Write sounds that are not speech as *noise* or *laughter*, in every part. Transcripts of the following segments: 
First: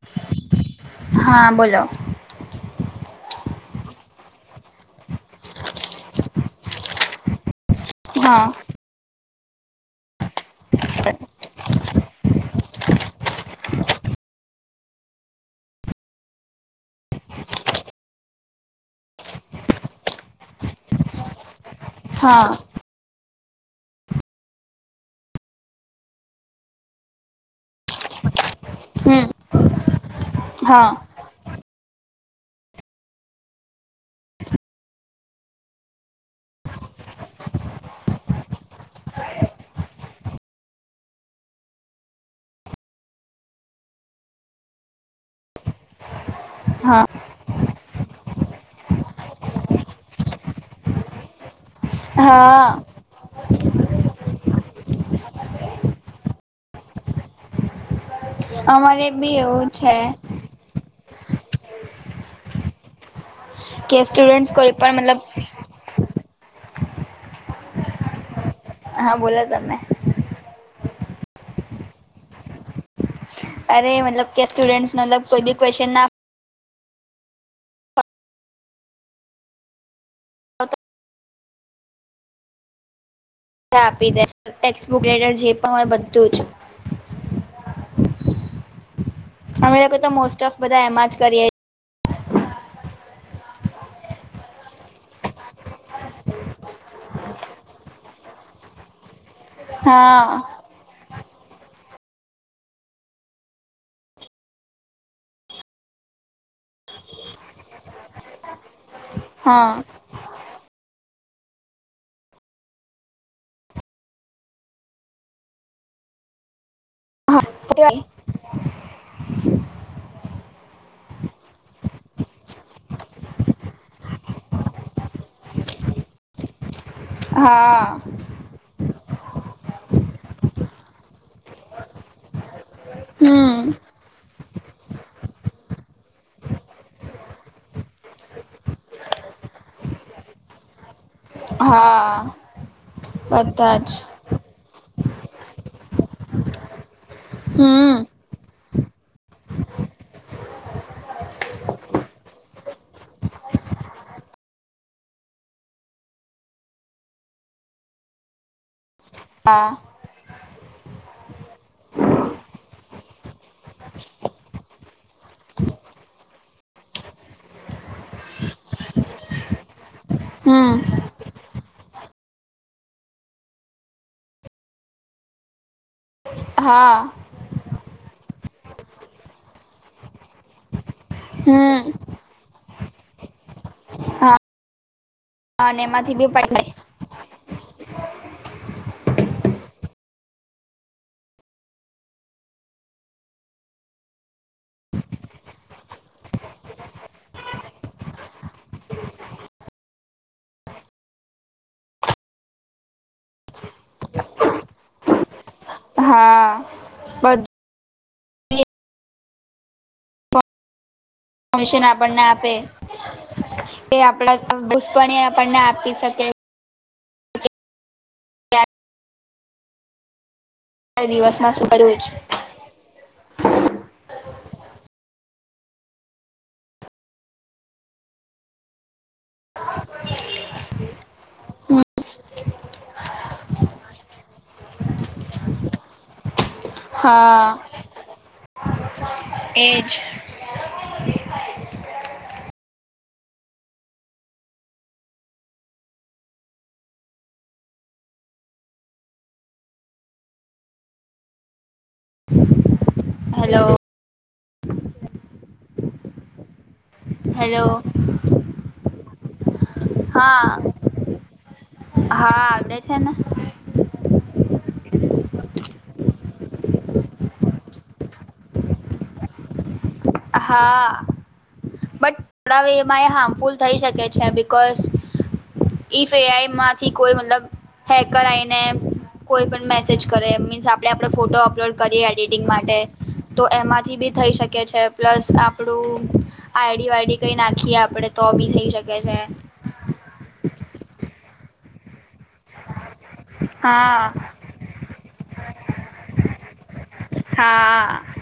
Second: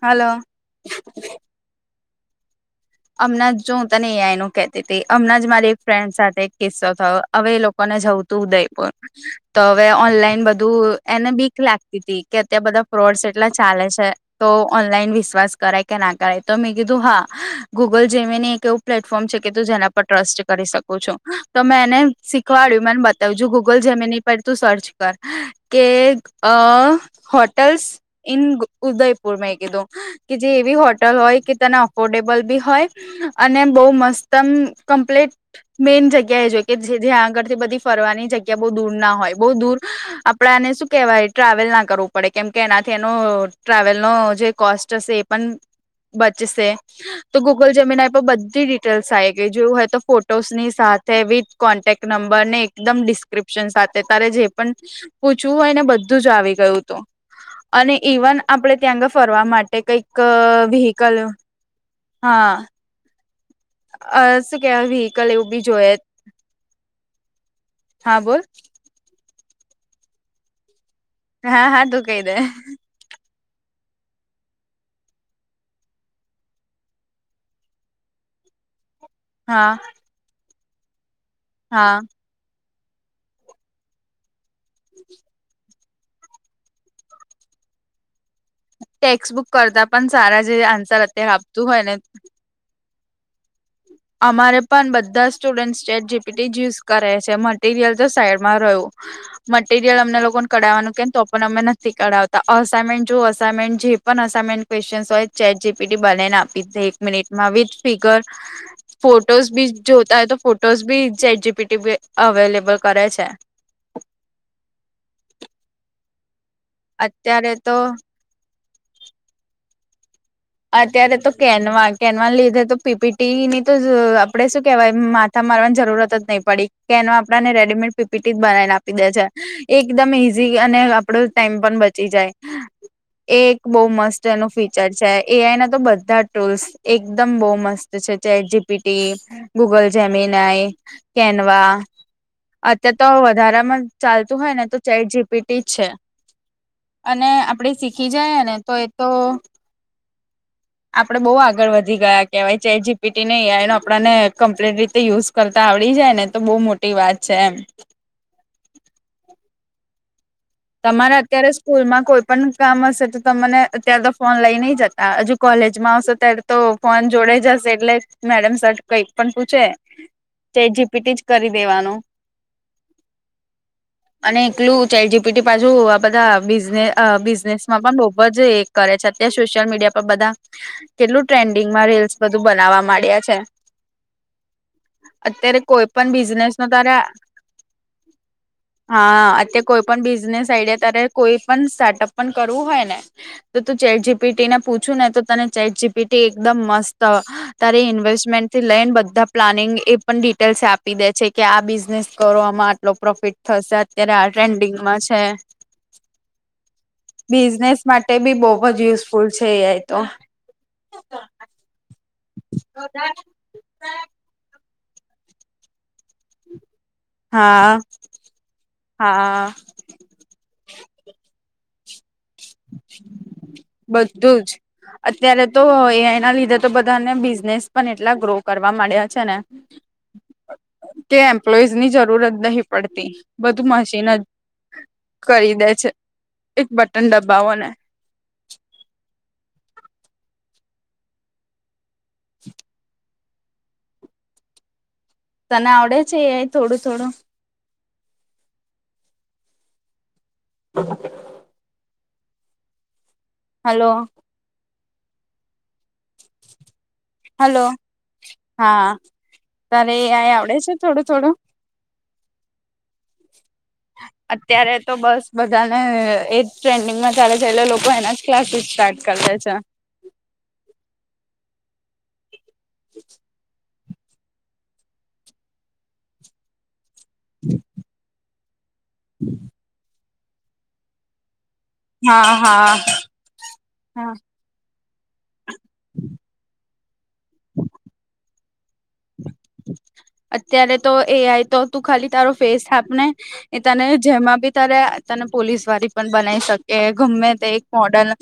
Hello. હા બોલો. હમણાં‌ જો‌ તને એ આઈ હતી હમણાં જ મારી એક ફ્રેન્ડ સાથે કિસ્સો થયો હવે એ લોક કોને જવું તું હા ઉદયપુર તો હવે ઓનલાઈન બધું એને બીક લાગતી હતી કે ત્યાં બધા ફ્રોડ્સ એટલા ચાલે છે. તો ઓનલાઈન વિશ્વાસ કરાય કે ના કરાય તો મેં કીધું હા. ગૂગલ જેમીને એક એવું પ્લેટફોર્મ છે કે તું જેના પર ટ્રસ્ટ કરી શકો છો. તો મે એને હા શીખવાડ્યું મેન બ તો હજો ગૂગલ જેમ નહી પડ તું સર્ચ કર કે અહ હોટેલ્સ ઇન હમ ઉદયપુર મેં કીધું કે જે એવી હા હોટલ હોય કે તેને અફોર્ડેબલ બી હોય અને બોહ મસ્ત આમ ક્પ્લીટ મેન જ્ગ્ય કે જે જ્યાં આગળથી બધી ફરવાની જગ્યા બહ દૂર ના હોય બો દૂર આપ પણાને શું કહેવાય ટ્રાવેલ ના કરવું પડે કેમ કે એનાથી એનો ટ્રાવેલનો જે કોસ્ટ હશે એ પણ બચસે. હા ગૂગલ જમીનાઈ પર બધી ડિટેલ્સ આવી ગઈ જોવું હોય તો ફોટોસની સાથે વિથ કોન્ટેક્ટ નંબર ને હા એકદમ ડીસ ડિસ્ક્રિપ્સન સાથે તારે જે પણ પૂછવું હોય ને બધું આવી ગયું હતુ. અને ઈવન આપડે ત્યાં અમારે આગળ બી ફરવા એવું છે કઈક અહ વ્હીકલ હા. કે અહ સ્ટુડન્ટસ શું કોઈ કેવાય પણ મતલબ વ્હીકલ એવું બી જોઈ હા બોલ હા બોલો તમે. હા હા તૂ કઈ દે. અરે મતલબ કે સ્ટુડેન્ટ મતલબ કોઈ ક્વેશ્ચન ના હા. હા. આપી દે ટેક્સબુક લેટર જે પણ હોય બધું જ. ટેક્સ્ટ બુક અમે કરતા લોકો પણ તો મોસ્ટ સારા ઓફ જે બધા આન્સર એમાં જ અત્યારે કરીએ આપતું હોય ને અમારે પણ બધા students chat G P T use કરે છે મટીરિયલ તો સાઈડમાં રહ્યું. મટીરિયલ અમને હા લોકોને કઢાવવાનું કેય પણ અમે ન થી કડાવતા અસાઇમેન્ટ જો અસામેન્ટ જે પણ અસાઇમેન્ટ ક્વેશ્ચસ હોય ચેટ જી પી ડી બનાવી આપી દે. મિનિટમાં વિથ ફિગર ફોટોસ બી હા જો તારે ફોટોસ બી ચેટ જી ટી પી પર અવેલેબલ કરે છે. અત્યારે તો અત્યારે તો કેનવા કેનવા લીધે તો પી પી ટી ની તો આપડે શું કેવાય મા મારા માં તો જરૂરત જ નહીં પડી કેનો આપણાને હા રેડીમેડ પી પી ટી બનાવીને આપી દે છે એકદમ ઈઝી અને આપડો ટાઈમ પણ બચી જાય. એ હમ એક બહુ મસ્ત એનું ફીચર છે. એ આઈ ના તો બધા ટૂલ્સ એકદમ બહુ મસ્ત chat G P T Google Gemini, Canva હા અત્યારે તો બધા વધારામાં જ ચાલ *unintelligible* હોય ને તો ચે જી પી ટી છે અને આપણે હમ શીખીજાય ને તો તો આપડે બહુ આગળ વધી ગયા કહેવાય ચેટ જી પી ટી ને એ આઇ આપણને કમ્પ્લીટ રીતે યુઝ કરતા આવડી જાય ને તો બહુ મોટી વાત છે એમ. હા. તમારે અત્યારે સ્કૂલમાં કોઈ પણ કામ હશે તો તમને અત્યારે તો ફોન લઈ નહી જતા હજુ કોલેજમાં આવશે ત્યારે તો ફોન જોડાઈ જશે એટલે મેડમ સર કઈક પણ પૂછે ચે હમ જી પી ટી જ કરી દેવાનું અને એકલું ચેટ જી પાછુ આ બધા બિઝને હા અ બિઝનેસ ખુબજ એ કરે છે અત્યારે સોશિયલ મીડિયા પર બધા કેટલું ટ્રેન્ડિંગમાં હમ રીલ્સ બધું બનાવવા માંડ્યા છે. હા અત્યારે અને કોઈ પણ એમાંથી બી બિઝનેસ નો પૈસા તારે હા, અત્યાર કોઈ પણ બિઝનેસ આઈડિયા ત્યારે કોઈ પણ સ્ટાર્ટઅપ પણ કરવું હોય ને તો તું ચેટ જી પી ટીને પૂછુ ને તો તને ચેટ જી પી ટી એકદમ મસ્ત તારે ઇન્વેસ્ટમેન્ટથી લઈને બધા પ્લાનિંગ એ પણ ડિટેલ્સ આપી દે છે કે આ બિઝનેસ કરવા મા લો પ્રોફિટ થશે અત્યારે આ ટ્રેન્ડિંગ માં છે, હા બધું બિઝનેસ માટે બી બહુ જ યુઝફુલ છે એ આઇ તો. મિશન આપણને આપે એ આપડા *inaudible* આપણને આપી શકે. હા. *inaudible* હા. ક્યાં દિવસમાં સુ કરીયસ. બધું જ. અત્યારે તો એ આઈ એના લીધે તો બધાને બિઝનેસ પણ એટલા ગ્રો કરવા મડ્યા છે ને કે એમ્પ્લોઇઝ ની જરૂર જ નહિ પડતી. બધું મશીન જ કરી દે છે. એક બટન દબાવો હા, ને એજ. *unintelligible* તને આવડે છે એ આઈ થોડું ઘણું? હ હાલ હાલો. *inaudible* હેલો હાલો, હા તને એ આઇ આવડે હા છે થોડું થોડું? હા આવડે છે ને. અત્યારે તો બસ બધાને એજ ટ્રેન્ડિંગમાં ચાલે છે લોકો એના ક્લાસીસ સ્ટાર્ટ કર લે છે. હા બટ થોડા વેહ હાર્મફુલ થઈ શકે છે બિકોઝ ઈફ એ આઈ માં થી કોઈ મતલબ હેકર આયને કોઈ પણ મેસેજ કરે મીન્સ આપડે આપડો ફોટો અપલોડ કરી હા એડિટિંગ હા માટે તો એમાંથી બી થઈ શકે છે પ્લસ આપડું આઈ ડી વાઈ ડી કઈ નાખીએ આપડે તો બી થઇ શકે છે. અત્યારે તો એ આય તો તું ખાલી તારો ફેસ આપને એ તને હા જેમાં બી તારે તને પોલીસ વારી પણ બનાઈ શકે ગમે તે એક હા મોડલ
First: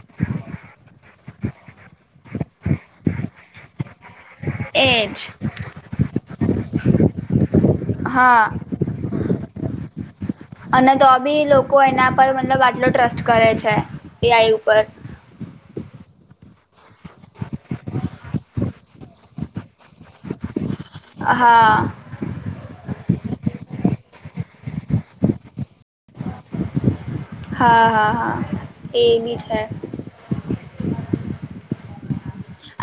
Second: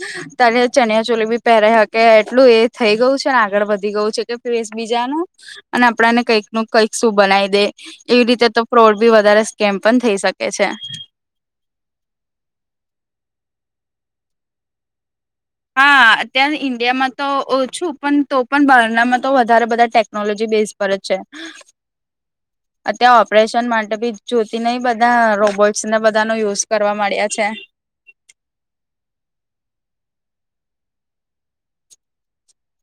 તને ચનિયા ચોલી બી પહેરાઇ હકે એટલું એ થઇ ગયું છે ને આગળ વધી ગયું છે. તે ફેસ બીજાનો એજ અને આપડાને કંઈક નું કઈક શું બનાવી દે. એવી હા રીતે તો ફ્રોડ બી વધારે સ્કેમ પણ થઈ શકે છે. અને તો બી લોકો એના પર મતલબ આટલો ટ્રસ્ટ કરે છે એઆઈ ઉપર હા અત્યારે ઇન્ડિયામાં તો ઓછું પણ તો પણ બારનામાં તો વધારે બધા ટેકનોલોજી બેઝ ફરક છે. હા હા અત્યા ઓપરેશન માટે બી જોતી નઈ બધા રોબોટ્સને બધા નો યુઝ કરવા માડયા છે. હા હા હા એ બી છે.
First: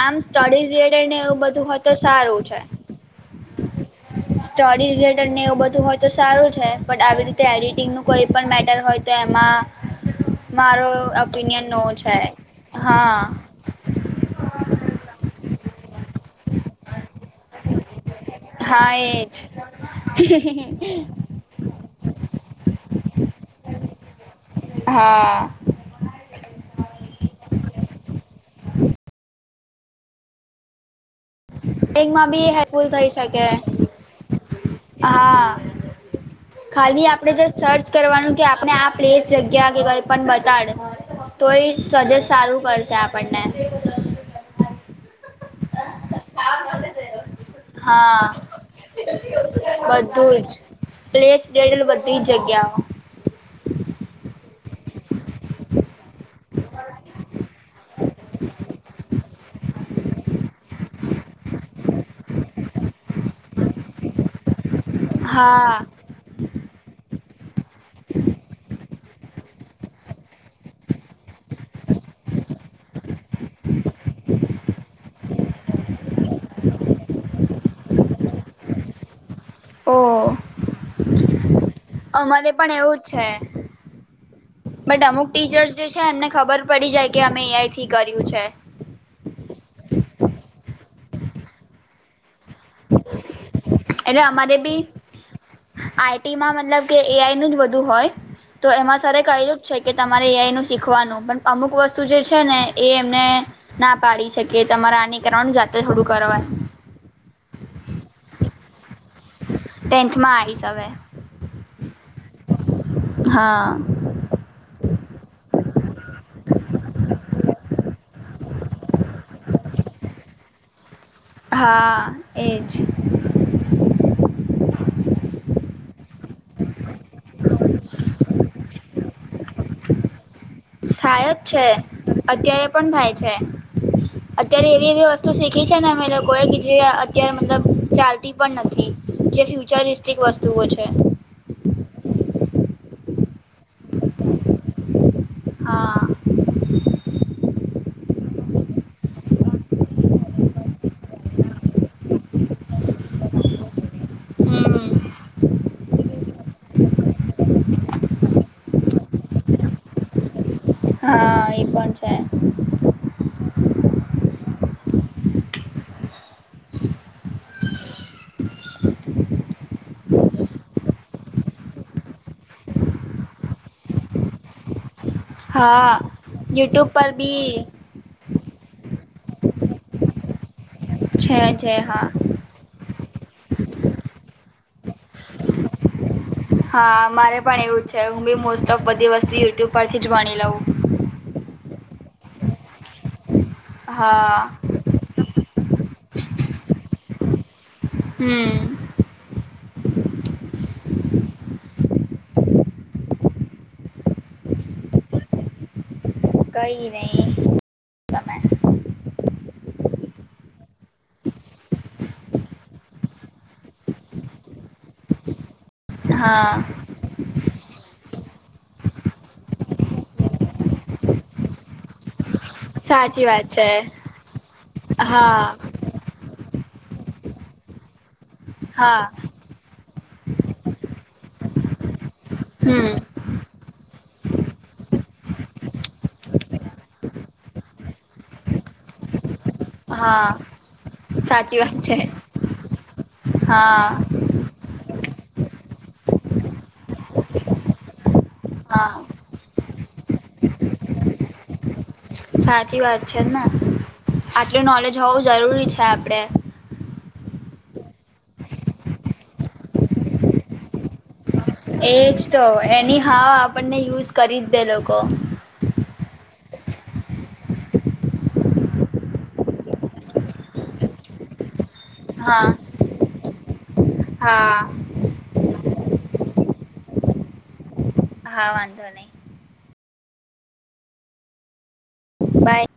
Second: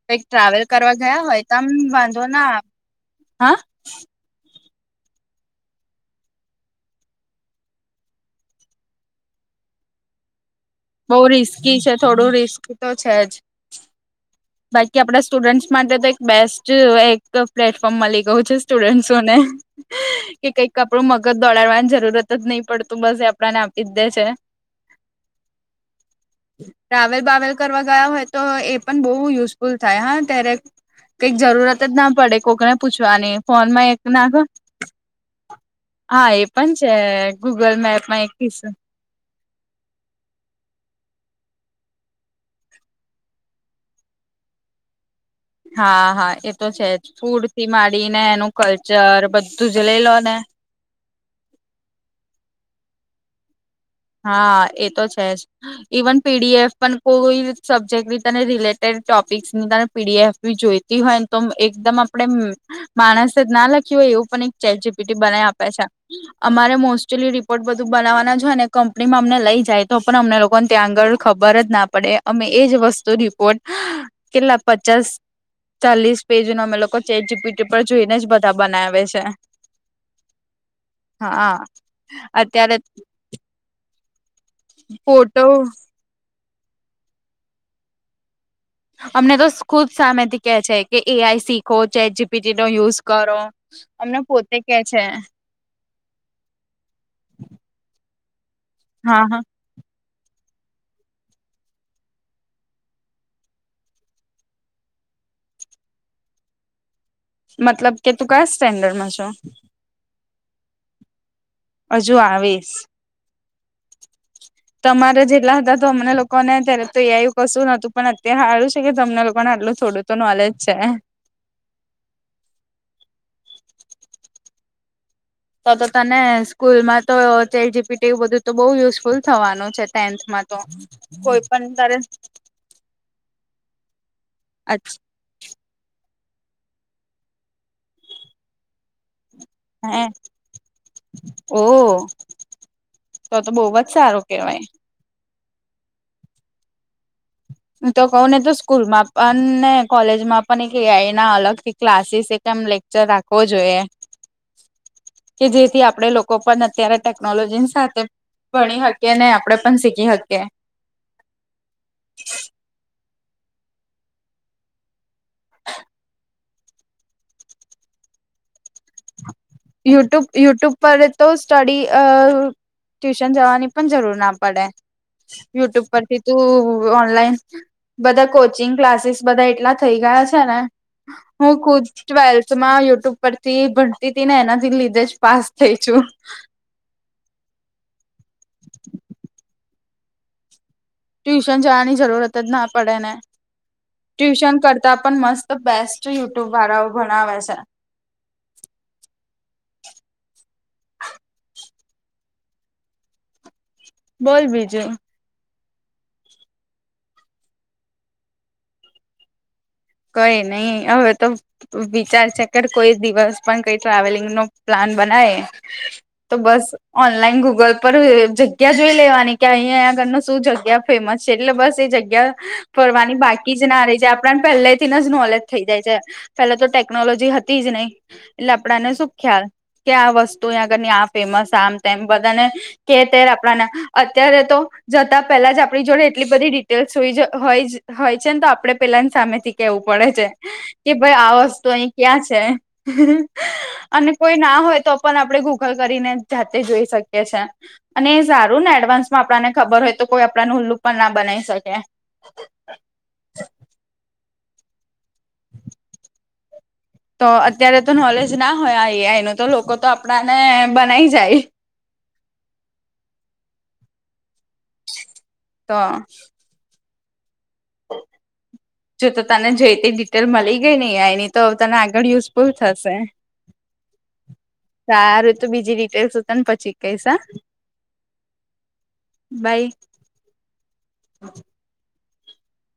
આમ કઈક ટ્રાવેલ સ્ટડી કરવા રિલેટેડ ને ગયા એવું બધું આમ હોય તો વાંધો સારું ના છે. આવે. હા સ્ટડી રિલેટેડ ને એવું બધું હોય તો સારું છે બટ આવી રીતે એડિટિંગ નુ કોઈ પણ મેટર હોય તો એમાં *unintelligible* મારો. બોવ ઓપિનિયન રિસ્કી નો છે થોડું રિસ્ક તો છે હા જ. બાકી આપડા સ્ટુડન્ટસ માટે તો એક બેસ્ટ એક ત પ્લેટફોર્મ મલી ગયું છે હા એજ સ્ટુડન્ટસોને કે કઈક આપડું મગ ગત દોડાડવાની જરૂરત જ નઇ પડતું બસ એ આપડાને આપી જ દે છે. હા. ટ્રાવેલ બાવેલ કરવા ગયા હોય તો એ પણ બોવ બુ યુઝફુલ થાય હા ત્યારે કઈક જરૂરત જ ના એમાં પડે બી કોકને હેલ્પફુલ થઈ પૂછવાની શકે ફોન માં એક નાખ હા હા એ પણ છે ખાલી આપડે જસ ગૂગલ સર્ચ મેપમાં એક કરવાનું કે કિસ્સો આપડે આપ પ્લેસ જગ્યા કે કઈ પણ બતાડે તો એ સજેસ્ટ સારું કરશે આપણને હા હા એ તો છે જ ફૂડ થી માંડીને એનું હા કલ્ચર બધું જ લઈ લો ને બધું જ પ્લેસ ડેડલ બધી જગ્યાઓ હા એ તો છે જ. ઇવન પીડીએફ પણ કોઈ સબ્જેક્ટ ની તને રિલેટેડ ટોપિક્સ ની તને પીડીએફ જોઈતી હોયને તો એકદમ આપડે માણસે જ ના લખ્યું હોય એવું પને ચેટ જીપીટી બનાવી આપે હા છે. અમારે મોસ્ટલી રિપોર્ટ બધું બનાવવાના જ હોય ને કંપનીમાં અમને લઈ જાય તો પણ અમને લોકોને ત્યાં આગળ ખબર જ ના પડે અમે એ જ વસ્તુ રિપોર્ટ કેટલા પચાસ ચાલીસ પેજ નો અમે લોકો ચેટ જી પી ટી પર જોઈને જ બધા બનાવે છે. ઓ હા અમારે પણ અત્યારે એવું છે. બટ અમુક ફોટો ટીચર્સ જે છે એમને ખબર પડી જાય કે અમે એ આઈટી કર્યું છે. અમને તો ખુબ સામેથી કે છે કે એ આઈ શીખો ચેટ જી પીટી નો યુઝ કરો અમને પોતે કે છે. આઈ ટીમાં મતલબ કે એ આઈ નું જ બધું હોય તો એમાં સરે હા હા કયું છે કે તમારે એઆઈ નુ શીખવાનું પણ અમુક વસ્તુ જે છે ને એ એમને ના પાડી છે કે તમારે આની કરવાનું જાતે થોડું કરવાનું મતલબ કે તું કયા સ્ટેન્ડર્ડમાં છો? ટેન્થમાં આવીશ અવે. હજુ આવીશ. હા. તમારે જેટલા હતા તો અમને લોકોને ત્યારે તો એ એવું કશું નતું પણ અત્યારે હારું છે કે તમને લોકોને આટલું થોડું તો નોલેજ છે. હા એજ. તો તો તને સ્કૂલમાં તો ચેટ જીપીટી એવું બધું તો બઉુ યુઝફુલ થવાનું છે ટેન્થમાં તો થાય જ કોઈ છે પણ તારે અત્યારે પણ થાય છે અત્યારે એવી અચ્છા એવી તું શીખી છે ને અમે લોકોએ કે જે અત્યારે મતલબ ચાલતી પણ નથી જે ફ્યુર હે રિસ્ટિક વસ્તુઓ છે. ઓ તો ત બવજ સારું કેવાય. હા. હું તો કઉ ને તો સ્કૂલમાં પણ ને કોલેજમાં પણ એક એઆઈ ના અલગ થી ક્લાસીસ એમ લેક ચર રાખવો જોઈએ. હમ કે જેથી આપણે લોકો પણ અત્યારે ટેકનોલોજીની સાથે ભણી શકીએ ને આપડે પણ શીખી શકીએ. *unintelligible* *inaudible* *inaudible* યુટ્યુબ યુટ્યુબ પર તો સ્ટડી અ ટ્યુશન જવાની પણ જરૂર ના પડે યુટ્યુબ હા પરથી તું યુટ્યુબ પર ઓનલાઈન બી બધા કોચિંગ ક્લાસીસ બધા એટલા થઈ ગયા છે ને છે હું છે ખુદ હા ટવેલ્થ થમાં યુટ્યુબ પરથી ભણતી હતી ને એનાથી લીધે જ પાસ થઈ છું. હા મારે પણ એવું છે હું બી મોસ્ટ ઓફ બધી વસ્તુ યુટ્યુબ પરથી જ ભણી લઉ. ટ્યુશન જવાની જરૂરત જ ના પડે ને ટ્યુશન હા કર તો પણ મસ્ત બેસ્ટ યુટ્યુબ વાળાઓ ભણાવે છે. હમ. બોલ બીજું. કઈ નહી તમે કઈ નહી હવે તો વિચાર છે કે કોઈ દિવસ પણ કઈ ટ્રાવેલિંગ નો પ્લાન બનાય તો બસ હા ઓનલાઈન ગુગલ પર જગ્યા જોઈ લેવાની કે અહીંયા આગળ શું જગ્યા ફેમસ છે એટલે બસ એ જગ્યા ફરવાની સાચી વાત બાકી જ છે ના રહી જાય આપણને પહેલે થી નેજ નોલેજ હા થઈ જાય પેલા તો ટેકનોલોજી હતી જ નહી એટલે આપડાને હા શું ખ્યાલ કે આ વસ્તુ અયા આગળની આ ફેમસ આમ તેમ બધા ને હમ કે તે આપણાને અત્યારે તો જતા પેલા જ આપણી જોડે એટલી બધી ડિટેલ્સઈ હોઈ હોય જ હોય છે ને તો આપડે પેલા ની સામે થી કેવું પડે છે હા કે ભાઈ આ સાચી વસ્તુ વાત અહી ક્યાં છે હા અને કોઈ ના હોય તો પણ આપણે ગૂગલ કરીને જાતે જોઈ શકીએ છે. અને એ સારું ને હા એડવાન્સ માં આપણને ખબર હોય તો કોઈ આપણાનું ઉલ્લું પણ ના બનાવી શકે. સાચી વાત છે ને આટલું નોલેજ હોવું જરૂરી છે આપડે. તો અત્યારે તો નોલેજ ના હોય આ એઆઈ નો તો લોકો તો આપણાને બનાઈ જાય. એજ તો એની હાવ આપણને યુઝ કરી જ દે લોકો. તો. જો તો તને જોઈ તે ડિટેલ મળી ગઈ ને એઆઈ ની તો તને આગળ હા યુઝફુલ થશે. હા. સારું તો બીજી ડિટેલ્સ હું તને પછી કઈશ હા. હા વાંધો નહીં. બાય. બાય.